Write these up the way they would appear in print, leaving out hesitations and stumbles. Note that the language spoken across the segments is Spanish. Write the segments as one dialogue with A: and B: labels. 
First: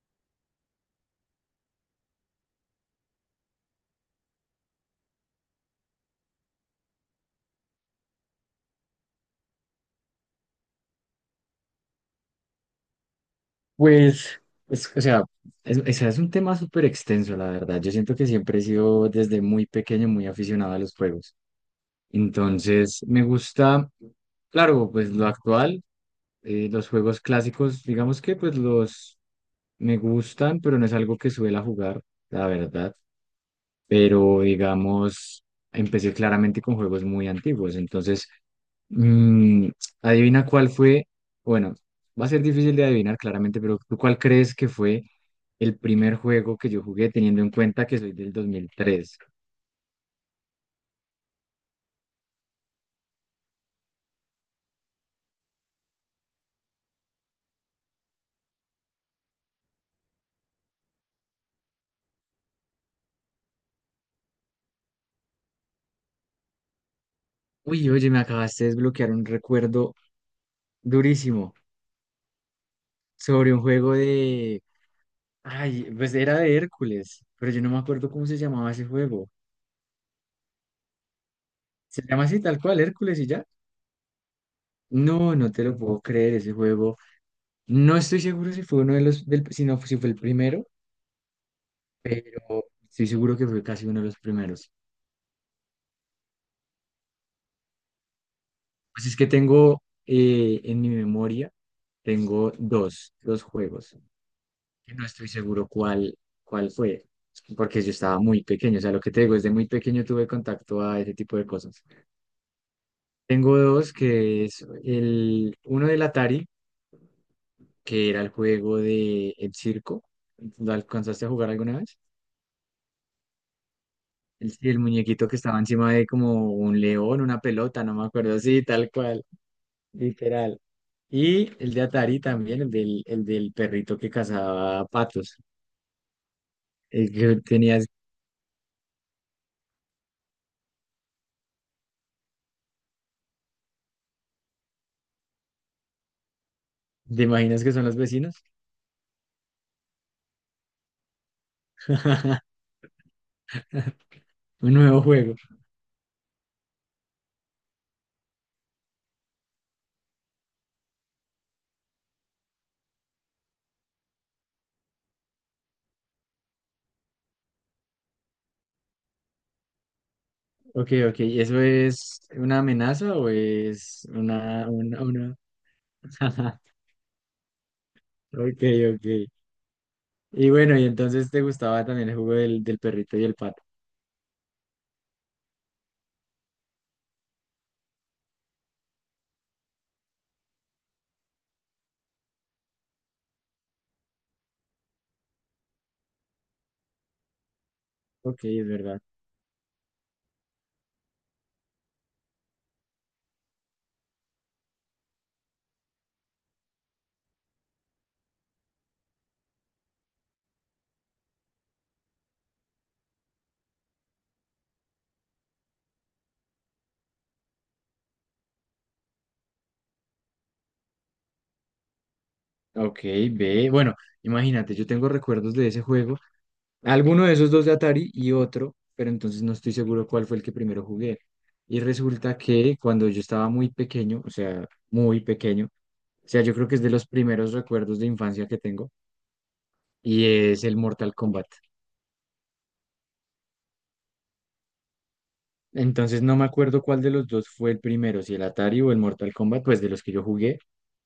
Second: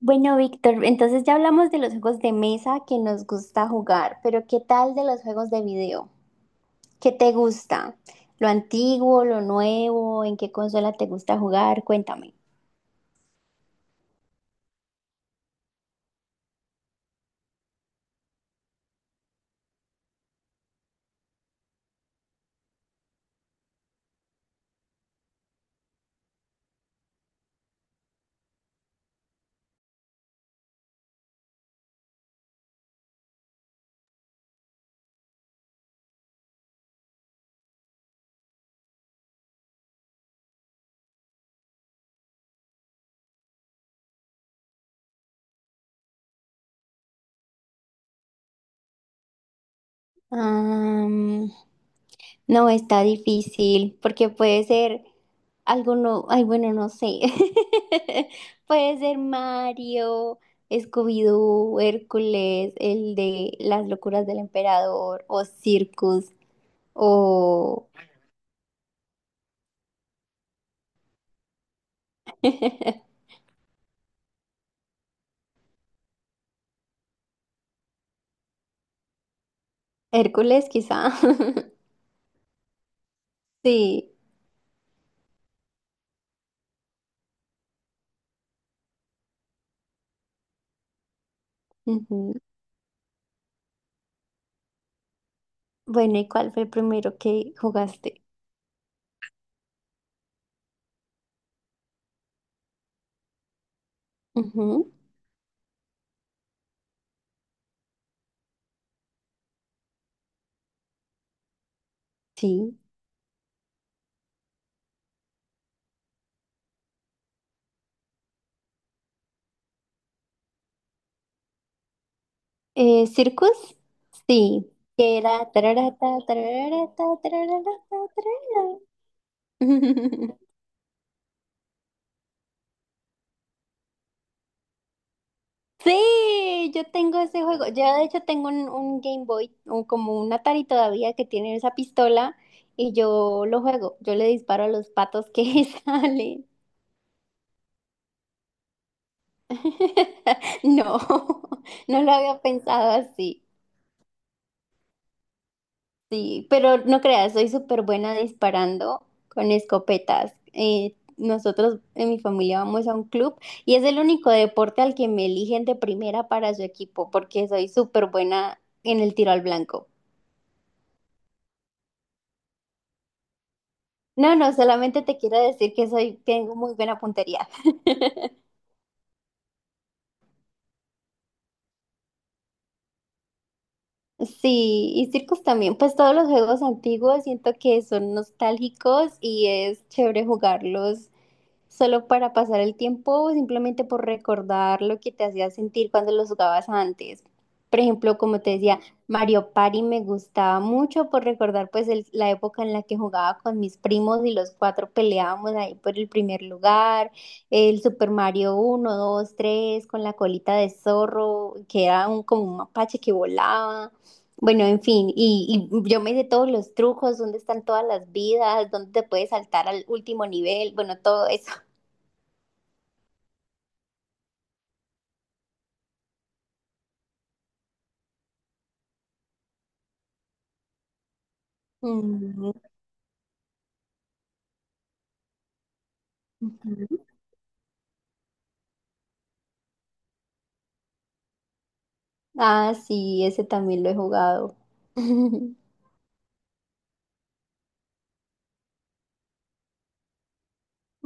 A: Bueno, Víctor, entonces ya hablamos de los juegos de mesa que nos gusta jugar, pero ¿qué tal de los juegos de video? ¿Qué te gusta? ¿Lo antiguo, lo nuevo? ¿En qué consola te gusta jugar? Cuéntame.
B: Pues, es- o sea, es un tema súper extenso, la verdad. Yo siento que siempre he sido desde muy pequeño muy aficionado a los juegos. Entonces, me gusta, claro, pues lo actual, los juegos clásicos, digamos que pues los me gustan, pero no es algo que suela jugar, la verdad. Pero, digamos, empecé claramente con juegos muy antiguos. Entonces, Mm, adivina cuál fue, bueno, va a ser difícil de adivinar claramente, pero ¿tú cuál crees que fue el primer juego que yo jugué teniendo en cuenta que soy del 2003?
A: Am, no, está difícil porque puede ser alguno, ay, bueno, no sé. Puede ser Mario, Scooby-Doo, Hércules, el de Las locuras del emperador o Circus o...
B: Uy, oye, me acabaste de desbloquear un recuerdo durísimo sobre un juego de... Ay, pues era de Hércules, pero yo no me acuerdo cómo se llamaba ese juego.
A: Hércules, quizá.
B: ¿Se llama así tal cual, Hércules y ya?
A: Sí.
B: No, no te lo puedo creer, ese juego. No estoy seguro si fue uno de los, del, si no, si fue el primero,
A: Ujú.
B: pero estoy seguro que fue casi uno de los primeros.
A: Bueno, ¿y cuál fue el primero que jugaste?
B: Pues es que tengo en mi memoria, tengo dos juegos,
A: Ujú.
B: que no estoy seguro cuál fue, porque yo estaba muy pequeño, o sea, lo que te digo, desde muy pequeño tuve contacto a ese tipo de cosas.
A: Sí.
B: Tengo dos, que es el, uno del Atari, que era el juego de El Circo. ¿Lo alcanzaste a jugar alguna vez?
A: ¿Circus?
B: El,
A: Sí.
B: sí, el
A: Que
B: muñequito que
A: era
B: estaba encima de
A: tararata,
B: como un
A: tararata,
B: león, una
A: tararata,
B: pelota, no me
A: tarara.
B: acuerdo, sí, tal cual. Literal. Y el de Atari también, el del perrito que cazaba patos.
A: Sí, yo
B: El
A: tengo
B: que
A: ese juego.
B: tenías,
A: Yo de hecho tengo un Game Boy, o como un Atari todavía que tiene esa pistola y yo lo juego. Yo le disparo a los patos que salen.
B: ¿te imaginas que son los vecinos?
A: No, no lo había pensado así.
B: Un nuevo juego.
A: Sí, pero no creas, soy súper buena disparando con escopetas. Nosotros en mi familia vamos a un club y es el único deporte al que me eligen de primera para su equipo porque soy súper buena en el tiro al blanco.
B: Ok, ok. ¿Y eso es una amenaza o es
A: No, no,
B: una,
A: solamente
B: una,
A: te
B: una?
A: quiero decir que soy, tengo muy buena puntería.
B: Ok, ok. Y bueno, y entonces te gustaba también el juego del perrito y el pato.
A: Sí, y circos también, pues todos los juegos antiguos siento que son nostálgicos y es chévere jugarlos. ¿Solo para pasar el tiempo o simplemente por recordar lo que te hacía sentir cuando los jugabas antes? Por ejemplo, como
B: Ok,
A: te
B: es
A: decía,
B: verdad.
A: Mario Party me gustaba mucho por recordar pues la época en la que jugaba con mis primos y los cuatro peleábamos ahí por el primer lugar, el Super Mario 1, 2, 3 con la colita de zorro, que era un, como un mapache que volaba. Bueno, en fin, y yo me sé todos los trucos, dónde están todas las vidas, dónde te puedes saltar al último nivel, bueno, todo eso.
B: Ok, ve. Bueno, imagínate, yo tengo recuerdos de ese juego. Alguno de esos dos de Atari y otro, pero entonces no estoy seguro cuál fue el que primero jugué. Y resulta
A: Mm.
B: que cuando yo estaba muy pequeño, o sea, muy pequeño, o sea, yo creo que es de
A: Ujú.
B: los primeros recuerdos de infancia que tengo, y es el Mortal Kombat.
A: Ah, sí, ese también lo he jugado.
B: Entonces no me acuerdo cuál de los dos fue el primero, si el Atari o el Mortal Kombat, pues de los que yo jugué.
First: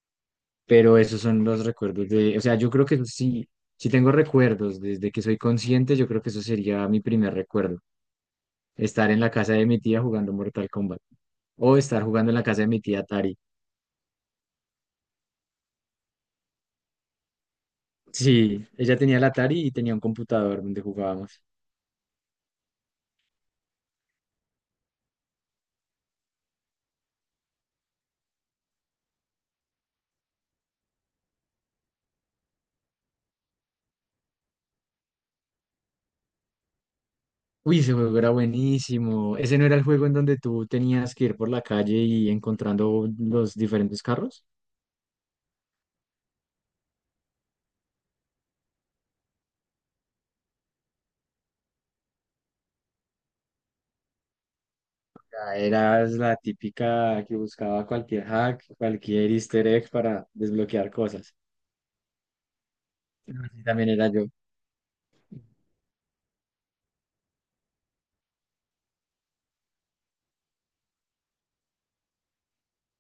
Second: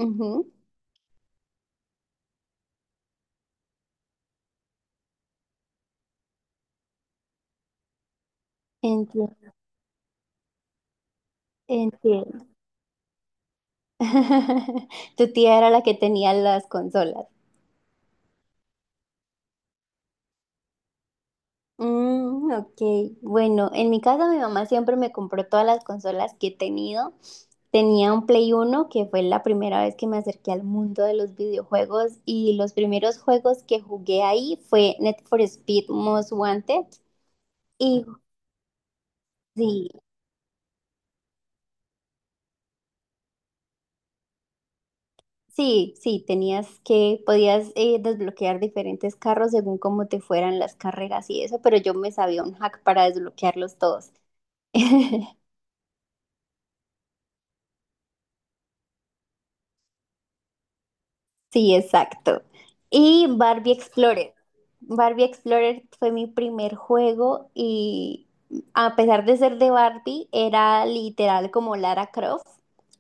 A: Ujú.
B: Pero esos son los recuerdos de, o sea, yo creo que eso sí, sí tengo recuerdos desde que soy consciente, yo creo que eso sería mi primer recuerdo, estar en la
A: Entiendo,
B: casa de mi tía jugando Mortal Kombat o estar jugando en la
A: entiendo.
B: casa de mi tía Atari.
A: Tu tía era la que tenía las consolas.
B: Sí, ella tenía la Atari y tenía un computador donde jugábamos.
A: Mm, ok, bueno, en mi casa mi mamá siempre me compró todas las consolas que he tenido. Tenía un Play uno que fue la primera vez que me acerqué al mundo de los videojuegos y los primeros juegos que jugué ahí fue Need for Speed Most Wanted
B: Uy, ese
A: y
B: juego era buenísimo. ¿Ese no era el
A: sí.
B: juego en donde tú tenías que ir por la calle y encontrando los diferentes carros?
A: Sí, sí, tenías que, podías desbloquear diferentes carros según cómo te fueran las carreras y eso, pero yo me sabía un hack para desbloquearlos todos.
B: Ya eras la típica que buscaba cualquier hack, cualquier easter egg para desbloquear cosas.
A: Sí, exacto. Y
B: Así
A: Barbie
B: también era yo.
A: Explorer. Barbie Explorer fue mi primer juego y a pesar de ser de Barbie, era literal como Lara Croft,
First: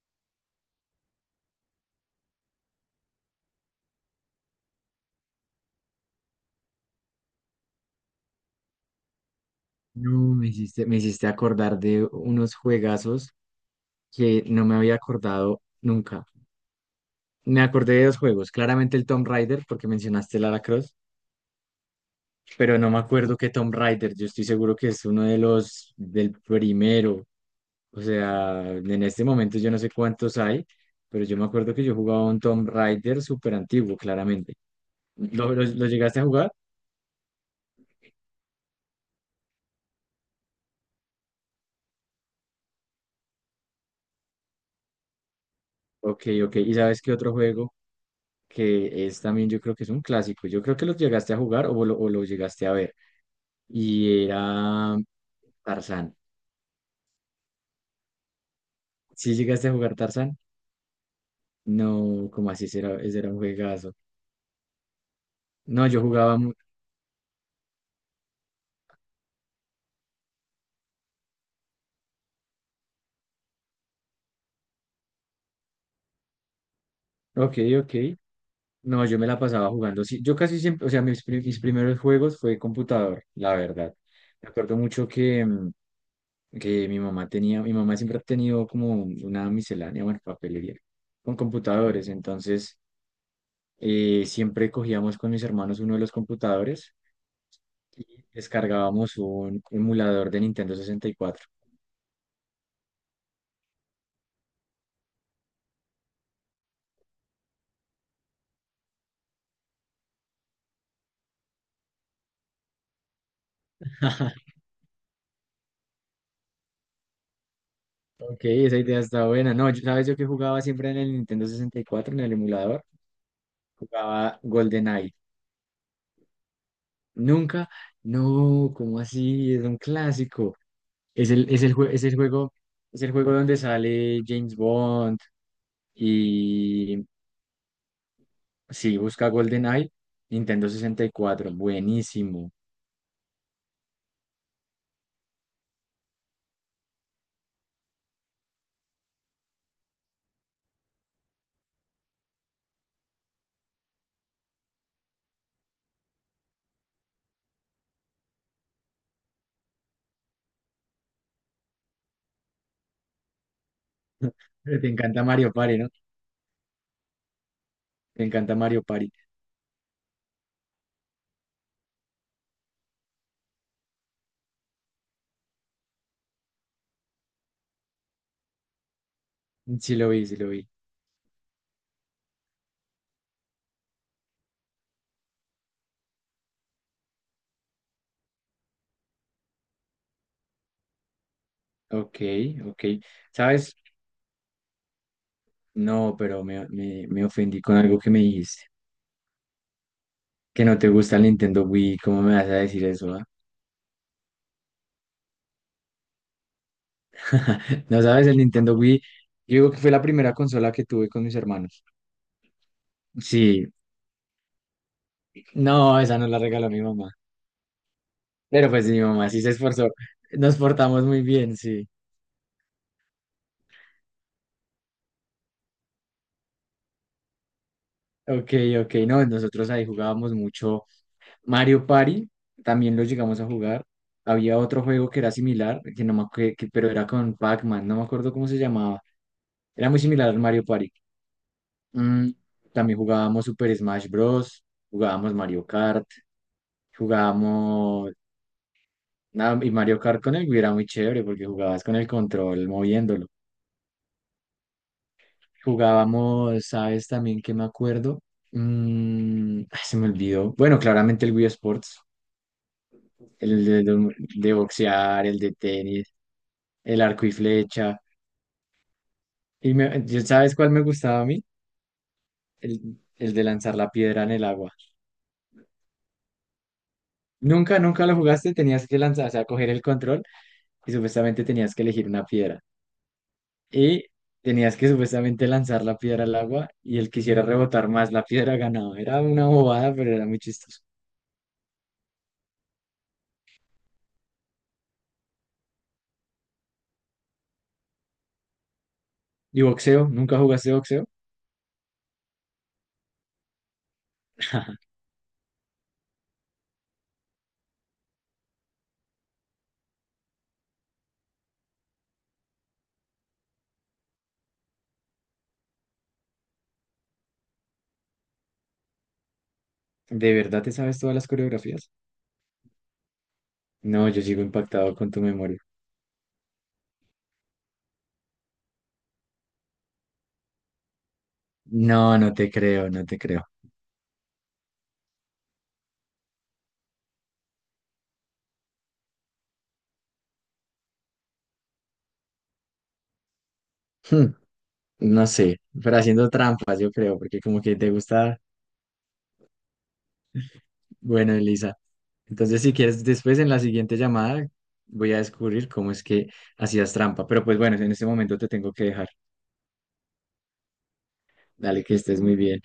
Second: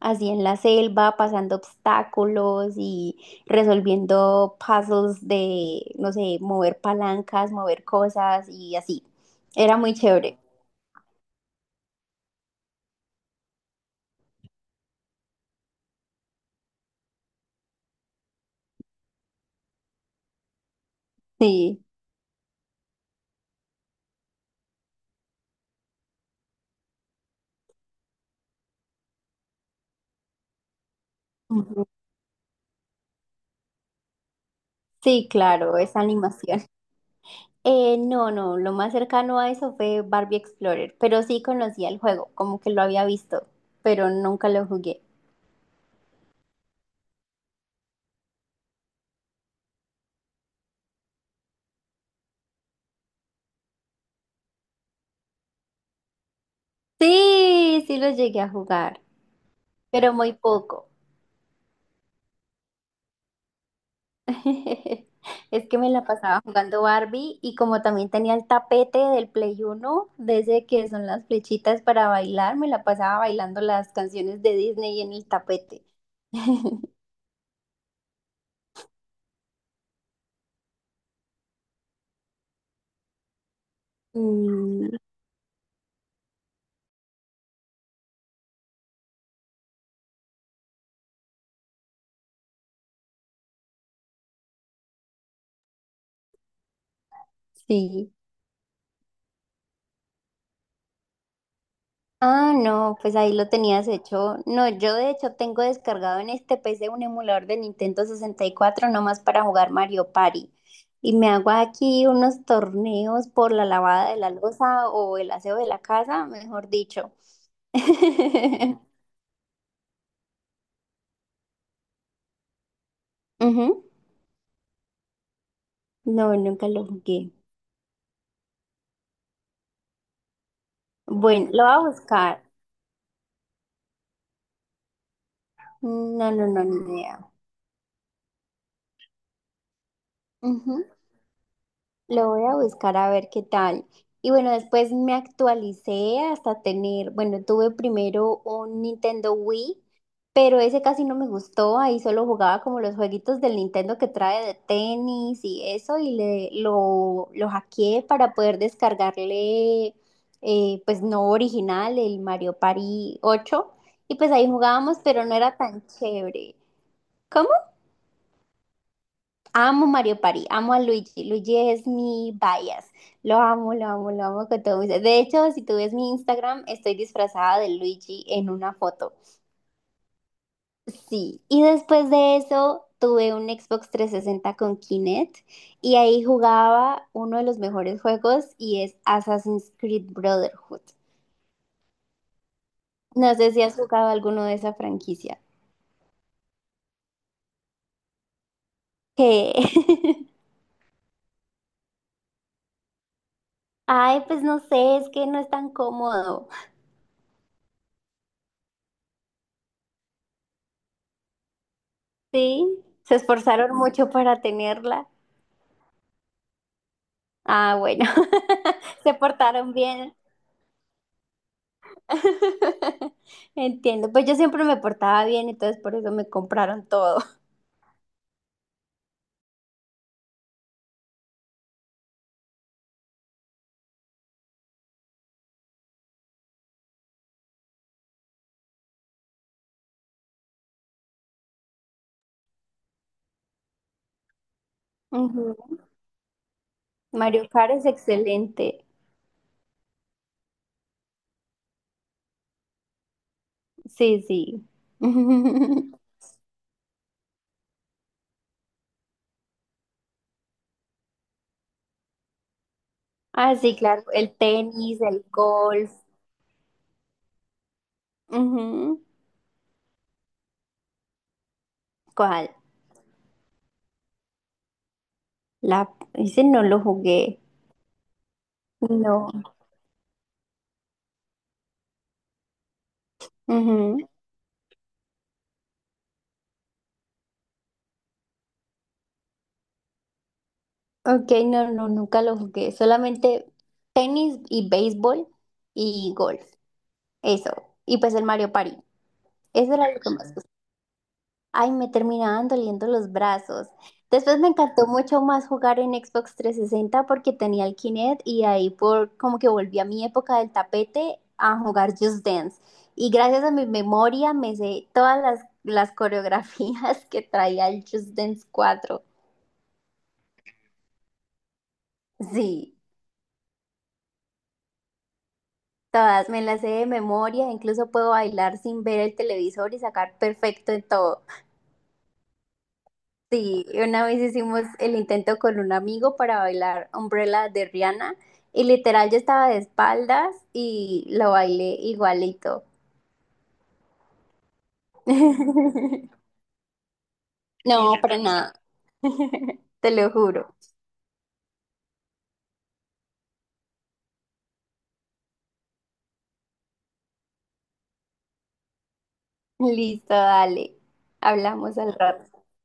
A: así en la selva, pasando obstáculos y resolviendo puzzles de, no sé, mover palancas, mover cosas y así. Era muy
B: No,
A: chévere.
B: me hiciste acordar de unos juegazos que no me había acordado nunca. Me acordé de dos juegos, claramente el Tomb Raider, porque mencionaste Lara Croft,
A: Sí.
B: pero no me acuerdo qué Tomb Raider, yo estoy seguro que es uno de los del primero. O sea, en este momento yo no sé cuántos hay, pero yo me acuerdo que
A: Ujú.
B: yo jugaba un Tomb Raider súper antiguo, claramente.
A: Sí,
B: ¿Lo, lo,
A: claro,
B: lo
A: esa
B: llegaste a jugar?
A: animación. No, no, lo más cercano a eso fue Barbie Explorer, pero sí conocía el juego, como que lo había visto, pero nunca lo jugué.
B: Ok, ok. ¿Y sabes qué otro juego que es también, yo creo que es un clásico? Yo creo que lo llegaste a jugar o lo llegaste a ver. Y era Tarzán.
A: Sí, sí lo llegué a jugar,
B: Si llegaste a jugar
A: pero muy
B: Tarzán?
A: poco.
B: No, como así? Ese era un juegazo.
A: Es que
B: No,
A: me
B: yo
A: la
B: jugaba...
A: pasaba jugando Barbie y como también tenía el tapete del Play Uno, desde que son las flechitas para bailar, me la pasaba bailando las canciones de Disney en el tapete.
B: Ok, ok. No, yo me la pasaba jugando. Sí, yo casi siempre, o sea, mis primeros juegos fue computador, la verdad. Me acuerdo
A: Mm,
B: mucho que, que mi mamá tenía, mi mamá siempre ha tenido como una miscelánea, bueno, papelería, con computadores. Entonces, siempre cogíamos con mis hermanos uno de los computadores
A: sí.
B: y descargábamos un emulador de Nintendo sesenta y cuatro.
A: Ah, no, pues ahí lo tenías hecho. No, yo de hecho tengo descargado en este PC un emulador de Nintendo 64 nomás para jugar Mario Party. Y me hago aquí unos torneos por la lavada de la loza o el aseo de la casa, mejor dicho.
B: Ok, esa idea está buena. No, yo, ¿sabes yo que jugaba siempre en el Nintendo 64, en el emulador?
A: Ujú.
B: Jugaba GoldenEye.
A: No, nunca lo jugué.
B: Nunca, no, ¿cómo así? Es un clásico. Es
A: Bueno,
B: el, es
A: lo voy
B: el,
A: a
B: jue- es el
A: buscar.
B: juego, es el juego donde sale James Bond
A: No, no, no, ni
B: y
A: idea.
B: sí, busca GoldenEye, Nintendo 64,
A: Lo voy
B: buenísimo.
A: a buscar a ver qué tal. Y bueno, después me actualicé hasta tener, bueno, tuve primero un Nintendo Wii, pero ese casi no me gustó. Ahí solo jugaba como los jueguitos del Nintendo que trae de tenis y eso, y lo hackeé para poder descargarle, pues no original, el Mario Party 8. Y pues ahí
B: Pero te
A: jugábamos,
B: encanta
A: pero no
B: Mario
A: era
B: Party,
A: tan
B: ¿no?
A: chévere.
B: Te encanta Mario Party.
A: Amo Mario Party, amo a Luigi. Luigi es mi bias. Lo amo, lo amo, lo amo con todo mi ser. De hecho, si tú ves mi Instagram, estoy disfrazada de Luigi en una foto.
B: Sí lo vi, sí lo vi.
A: Sí. Y después de eso, tuve un Xbox 360 con Kinect y ahí jugaba uno de los mejores juegos y es Assassin's Creed Brotherhood.
B: Ok, ok.
A: No sé si has
B: ¿Sabes?
A: jugado alguno de esa franquicia.
B: No, pero me ofendí con algo que me dijiste.
A: ¿Qué?
B: Que no te gusta el Nintendo Wii, ¿cómo me vas a decir eso? ¿Ah?
A: Ay, pues no sé, es que no es tan cómodo.
B: No sabes, el Nintendo Wii, yo digo que fue la primera consola que tuve con mis hermanos.
A: Sí, se
B: Sí,
A: esforzaron mucho para tenerla.
B: no, esa no la regaló mi mamá.
A: Ah, bueno,
B: Pero pues mi
A: se
B: mamá sí se
A: portaron
B: esforzó.
A: bien.
B: Nos portamos muy bien, sí.
A: Entiendo, pues yo siempre me portaba bien, entonces por eso me compraron todo.
B: Ok, ok, no, nosotros ahí jugábamos mucho Mario Party, también lo llegamos a jugar. Había otro juego que era similar, que no me acuerdo, pero era con Pac-Man, no me acuerdo cómo se llamaba. Era muy similar al Mario Party. Mm, también jugábamos Super Smash Bros. Jugábamos Mario
A: Ujú.
B: Kart.
A: Mario Kart es
B: Jugábamos.
A: excelente.
B: Nada, y Mario Kart con el era muy chévere porque jugabas con el control moviéndolo.
A: Sí, sí.
B: Jugábamos, ¿sabes también que me acuerdo? Mm, ay, se me olvidó. Bueno, claramente el Wii Sports,
A: Ah,
B: el
A: sí,
B: de,
A: claro,
B: de-
A: el
B: de
A: tenis, el
B: boxear, el de
A: golf.
B: tenis, el arco y flecha.
A: Ujú.
B: Y me- ¿y ¿sabes cuál me gustaba a mí?
A: ¿Cuál?
B: El de lanzar la piedra en el agua.
A: La... Ese no lo jugué.
B: Nunca, nunca lo jugaste, tenías que lanzar,
A: No.
B: o sea, coger el control y supuestamente tenías que elegir una piedra.
A: Ujú.
B: Y tenías que supuestamente lanzar la piedra al agua y el que quisiera rebotar más la piedra ganaba. Era una bobada, pero era muy chistoso.
A: Ok, no, no, nunca lo jugué. Solamente tenis y béisbol y golf. Eso. Y pues el Mario Party.
B: ¿Y
A: Eso era lo
B: boxeo?
A: que más
B: ¿Nunca
A: gustaba.
B: jugaste boxeo?
A: Ay, me terminaban doliendo los brazos. Después me encantó mucho más jugar en Xbox 360 porque tenía el Kinect y ahí por como que volví a mi época del tapete a jugar Just Dance. Y gracias a mi memoria me sé todas las coreografías que traía el Just Dance 4.
B: ¿De verdad te sabes todas las coreografías?
A: Sí,
B: No, yo sigo impactado con tu memoria.
A: todas me las sé de memoria, incluso puedo bailar sin ver el televisor y sacar perfecto en todo.
B: No, no te creo, no te creo.
A: Sí, una vez hicimos el intento con un amigo para bailar Umbrella de Rihanna y literal yo estaba de espaldas y lo bailé igualito.
B: Hmm, no sé, pero haciendo trampas, yo creo, porque como que te
A: No, para
B: gusta.
A: nada, te lo juro.
B: Bueno, Elisa, entonces si quieres, después en la siguiente llamada voy a descubrir cómo es que hacías trampa. Pero pues bueno, en este momento te tengo que dejar.
A: Listo, dale. Hablamos
B: Dale,
A: al
B: que estés muy
A: rato.
B: bien.